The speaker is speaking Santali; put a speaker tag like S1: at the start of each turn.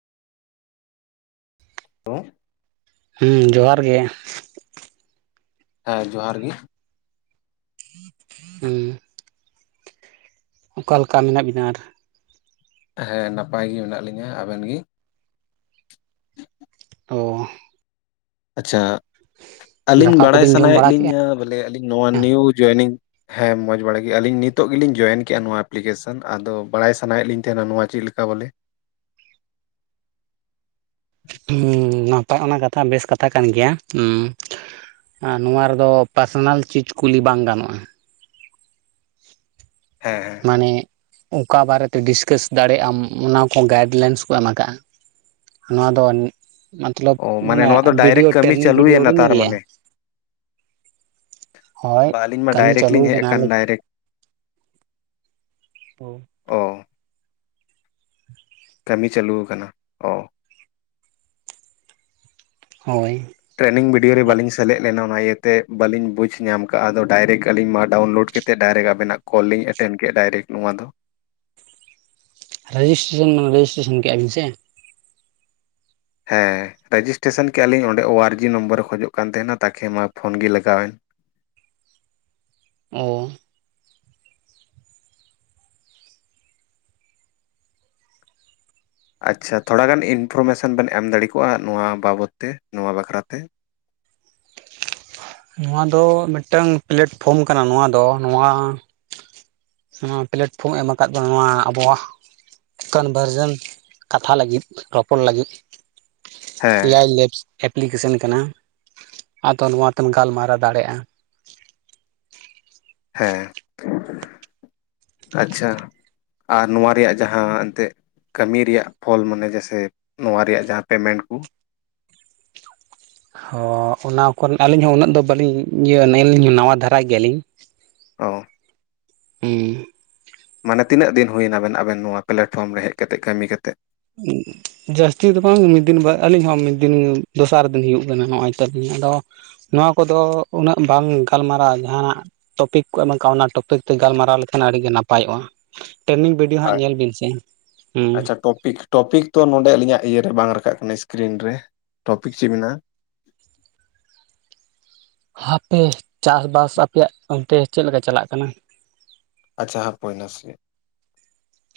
S1: [unintelligible]
S2: ᱦᱮᱸ ᱡᱚᱦᱟᱨ ᱜᱮ
S1: ᱦᱮᱸ ᱡᱚᱦᱟᱨ ᱜᱮ
S2: [inaudible] ᱦᱮᱸ [unintelligible] ᱚᱠᱟᱞ ᱞᱮᱠᱟ ᱢᱮᱱᱟᱜ ᱵᱤᱱᱟ ᱟᱨ
S1: ᱦᱮᱸ ᱱᱟᱯᱟᱭ ᱜᱮ ᱢᱮᱱᱟᱜ ᱞᱤᱧᱟᱹ ᱟᱵᱮᱱ ᱜᱮ
S2: ᱚᱻ
S1: ᱟᱪᱪᱷᱟ ᱟᱹᱞᱤᱧ
S2: ᱫᱟᱠᱟ
S1: ᱵᱟᱲᱟᱭ
S2: ᱠᱚᱵᱤᱱ ᱡᱚᱢ
S1: ᱥᱟᱱᱟᱭᱮᱫ
S2: ᱵᱟᱲᱟ ᱠᱮᱜᱼᱟ
S1: ᱞᱤᱧᱟᱹ ᱵᱚᱞᱮ ᱟᱹᱞᱤᱧ ᱱᱚᱣᱟ ᱱᱤᱭᱩ ᱡᱚᱭᱮᱱᱤᱝ ᱦᱮᱸ ᱢᱚᱸᱡᱽ ᱵᱟᱲᱟ ᱜᱮ ᱟᱞᱤᱧ ᱱᱤᱛᱚᱜ ᱜᱮᱞᱤᱧ ᱡᱚᱭᱮᱱ ᱠᱮᱫᱼᱟ ᱱᱚᱣᱟ ᱮᱯᱞᱤᱠᱮᱥᱚᱱ ᱟᱫᱚ ᱵᱟᱲᱟᱭ ᱥᱟᱱᱟᱭᱮᱫ ᱞᱤᱧ ᱛᱟᱦᱮᱱᱟ ᱱᱚᱣᱟ ᱪᱮᱫ ᱞᱮᱠᱟ ᱵᱚᱞᱮ
S2: ᱦᱩᱻᱸ ᱱᱟᱯᱟᱭ ᱚᱱᱟ ᱠᱟᱛᱷᱟ ᱵᱮᱥ ᱠᱟᱛᱷᱟ ᱠᱟᱱ ᱜᱮᱭᱟ ᱦᱩᱸᱻ ᱟᱨ ᱱᱚᱣᱟ ᱨᱮᱫᱚ ᱯᱟᱨᱥᱚᱱᱟᱞ ᱪᱤᱡᱽ ᱠᱩᱞᱤ ᱵᱟᱝ ᱜᱟᱱᱚᱜᱼᱟ᱾
S1: ᱦᱮᱸᱮ
S2: ᱢᱟᱱᱮ ᱚᱠᱟ ᱵᱟᱨᱮᱛᱮ ᱰᱤᱥᱠᱟᱥ ᱫᱟᱲᱮᱭᱟᱜ ᱟᱢ ᱚᱱᱟ ᱠᱚ ᱜᱟᱭᱤᱰ ᱞᱟᱭᱤᱱᱥ ᱠᱚ ᱮᱢ ᱟᱠᱟᱫᱼᱟ ᱱᱚᱣᱟ ᱫᱚ ᱢᱚᱛᱞᱚᱵ
S1: ᱚ
S2: ᱢᱟᱱᱮ
S1: ᱱᱚᱣᱟ ᱫᱚ
S2: ᱵᱷᱤᱰᱭᱳ
S1: ᱰᱟᱭᱨᱮᱠᱴ ᱠᱟᱹᱢᱤ
S2: ᱴᱨᱮᱱᱤᱝ ᱵᱷᱤᱰᱭᱳ
S1: ᱪᱟᱹᱞᱩᱭᱮᱱᱟ
S2: ᱵᱟᱵᱤᱱ ᱧᱮᱞ ᱞᱮᱫ-ᱟ ᱦᱳᱭ
S1: ᱵᱟᱝ ᱟᱹᱞᱤᱧ ᱢᱟ
S2: ᱠᱟᱹᱢᱤ
S1: ᱰᱟᱭᱨᱮᱠᱴ
S2: ᱪᱟᱹᱞᱩ
S1: ᱞᱤᱧ ᱦᱮᱡ
S2: ᱠᱟᱱᱟ
S1: ᱟᱠᱟᱱ ᱰᱟᱭᱨᱮᱠᱴ
S2: [unintelligible]
S1: ᱚ ᱠᱟᱹᱢᱤ ᱪᱟᱹᱞᱩ ᱟᱠᱟᱱᱟ ᱚ
S2: ᱦᱳᱭ
S1: ᱴᱨᱮᱱᱤᱝ ᱵᱷᱤᱰᱭᱳ ᱨᱮ ᱵᱟᱞᱤᱧ ᱥᱮᱞᱮᱫ ᱞᱮᱱᱟ ᱚᱱᱟ ᱤᱭᱟᱹᱛᱮ ᱵᱟᱹᱞᱤᱧ ᱵᱩᱡᱽ ᱧᱟᱢ ᱠᱟᱜᱼᱟ ᱟᱫᱚ ᱰᱟᱭᱨᱮᱠᱴ ᱟᱞᱤᱧ ᱢᱟ ᱰᱟᱣᱩᱱᱞᱳᱰ ᱠᱮᱫ ᱰᱟᱭᱨᱮᱠᱴ ᱟᱵᱮᱱᱟᱜ ᱠᱚᱞ ᱞᱤ ᱮᱴᱮᱱᱰ ᱠᱮᱫ ᱰᱟᱭᱨᱮᱠᱴ ᱱᱚᱣᱟ ᱫᱚ
S2: ᱨᱮᱡᱤᱥᱴᱨᱮᱥᱚᱱ [unintelligible] ᱨᱮᱡᱤᱥᱴᱨᱮᱥᱚᱱ ᱠᱮ ᱟᱜ ᱵᱮᱱ ᱥᱮ?
S1: ᱦᱮᱸ ᱨᱮᱡᱤᱥᱴᱨᱮᱥᱚᱱ ᱠᱮᱫᱼᱟ ᱞᱤᱧ ᱚᱸᱰᱮ ᱳ ᱟᱨ ᱡᱤ ᱱᱚᱢᱵᱚᱨᱮ ᱠᱷᱚᱡᱚᱜ ᱠᱟᱱ ᱛᱟᱦᱮᱱᱟ ᱛᱟᱠᱮ ᱢᱟ ᱯᱷᱳᱱ ᱜᱮ ᱞᱟᱜᱟᱣᱮᱱ᱾
S2: ᱚᱻ
S1: ᱟᱪᱪᱷᱟ ᱛᱷᱚᱲᱟᱜᱟᱱ ᱤᱱᱯᱷᱚᱨᱢᱮᱥᱚᱱ ᱵᱮᱱ ᱮᱢ ᱫᱟᱲᱮ ᱠᱚᱜᱼᱟ ᱱᱚᱣᱟ ᱵᱟᱵᱚᱫ ᱛᱮ ᱱᱚᱣᱟ ᱵᱟᱵᱚᱛ ᱛᱮ ᱾
S2: ᱱᱚᱣᱟ ᱫᱚ ᱢᱤᱫᱴᱟᱝ ᱯᱞᱟᱮᱴᱯᱷᱨᱚᱢ ᱠᱟᱱᱟ ᱱᱚᱣᱟ ᱫᱚ ᱱᱚᱣᱟ ᱱᱚᱣᱟ ᱯᱞᱟᱴᱯᱷᱨᱚᱢ ᱮᱢ ᱟᱠᱟᱫ ᱵᱚᱱᱟ ᱱᱚᱣᱟ ᱟᱵᱚᱣᱟᱜ ᱠᱚᱱᱵᱷᱟᱨᱡᱮᱱ ᱠᱟᱛᱷᱟ ᱞᱟᱹᱜᱤᱫ ᱨᱚᱯᱚᱲ ᱞᱟᱹᱜᱤᱫ
S1: ᱦᱮᱸ
S2: ᱮᱭᱟᱭ ᱞᱮᱯᱥ ᱮᱯᱞᱤᱠᱮᱥᱚᱱ ᱠᱟᱱᱟ ᱟᱫᱚ ᱱᱚᱣᱟ ᱛᱮᱢ ᱜᱟᱞᱢᱟᱨᱟᱣ ᱫᱟᱲᱮᱭᱟᱜᱼᱟ᱾
S1: ᱦᱮᱸ ᱟᱪᱷᱟ ᱟᱨ ᱱᱚᱣᱟ ᱨᱮᱭᱟᱜ ᱡᱟᱦᱟᱸ ᱮᱱᱛᱮᱜ ᱠᱟᱹᱢᱤ ᱨᱮᱭᱟᱜ ᱯᱷᱚᱞ ᱢᱟᱱᱮ ᱡᱮᱥᱮ ᱱᱚᱣᱟ ᱨᱮᱭᱟᱜ ᱡᱟᱦᱟᱸ ᱯᱮᱢᱮᱱᱴ ᱠᱚ?
S2: ᱦᱚᱸ ᱚᱱᱟ ᱠᱚᱨᱮ ᱟᱹᱞᱤᱧ ᱦᱚᱸ ᱩᱱᱟᱹᱜ ᱫᱚ ᱵᱟᱹᱞᱤᱧ ᱤᱭᱟᱹ ᱞᱤᱧ ᱱᱟᱣᱟ ᱫᱷᱟᱨᱟ ᱜᱮᱭᱟᱞᱤᱧ᱾
S1: ᱚ
S2: ᱦᱩᱸᱻ
S1: ᱢᱟᱱᱮ ᱛᱤᱱᱟᱹᱜ ᱫᱤᱱ ᱦᱩᱭᱱᱟ ᱵᱮᱱ ᱟᱵᱮᱱ ᱱᱚᱣᱟ ᱯᱞᱟᱴᱯᱷᱚᱨᱚᱢ ᱨᱮ ᱦᱮᱡ ᱠᱟᱛᱮᱫ ᱠᱟᱹᱢᱤ ᱠᱟᱛᱮᱫ?
S2: ᱡᱟᱹᱥᱛᱤ ᱫᱚ ᱵᱟᱝ ᱢᱤᱫ ᱫᱤᱱ ᱟᱹᱞᱤᱧ ᱦᱚᱸ ᱢᱤᱫ ᱫᱤᱱ ᱫᱚᱥᱟᱨ ᱫᱤᱱ ᱦᱩᱭᱩᱜ ᱠᱟᱱᱟ ᱱᱚᱜᱼᱚᱭ ᱛᱚ ᱟᱞᱤᱧ ᱟᱫᱚ ᱱᱚᱣᱟ ᱠᱚᱫᱚ ᱩᱱᱟᱹᱜ ᱵᱟᱝ ᱜᱟᱞᱢᱟᱨᱟᱣᱟ ᱡᱟᱦᱟᱱᱟᱜ ᱴᱚᱯᱤᱠ ᱠᱚ ᱮᱢ ᱠᱟᱜᱼᱟ ᱚᱱᱟ ᱴᱚᱯᱤᱠ ᱛᱮ ᱜᱟᱞᱢᱟᱨᱟᱣ ᱞᱮᱠᱷᱟᱱ ᱟᱹᱰᱤ ᱜᱮ ᱱᱟᱯᱟᱭᱚᱜᱼᱟ᱾ ᱴᱨᱮᱱᱤᱝ ᱵᱤ ᱰᱤᱣ ᱦᱟᱸᱜ
S1: ᱟᱨ
S2: ᱧᱮᱞ ᱵᱤᱱ ᱥᱮ ᱦᱩᱸ
S1: ᱟᱪᱪᱷᱟ ᱴᱚᱯᱤᱠ ᱴᱚᱯᱤᱠ ᱛᱚ ᱱᱚᱰᱮ ᱟᱹᱞᱤᱧᱟᱜ ᱤᱭᱟᱹ ᱨᱮ ᱵᱟᱝ ᱨᱟᱠᱟᱵ ᱠᱟᱱᱟ ᱥᱠᱨᱤᱱ ᱨᱮ ᱴᱚᱯᱤᱠ ᱪᱮᱫ ᱢᱮᱱᱟᱜᱼᱟ?
S2: ᱦᱟᱯᱮ ᱪᱟᱥ ᱵᱟᱥ ᱟᱯᱮᱭᱟᱜ ᱚᱱᱛᱮ ᱪᱮᱫ ᱞᱮᱠᱟ ᱪᱟᱞᱟᱜ ᱠᱟᱱᱟ?
S1: ᱟᱪᱪᱷᱟ ᱦᱟᱯᱚᱭ ᱱᱟᱥᱮ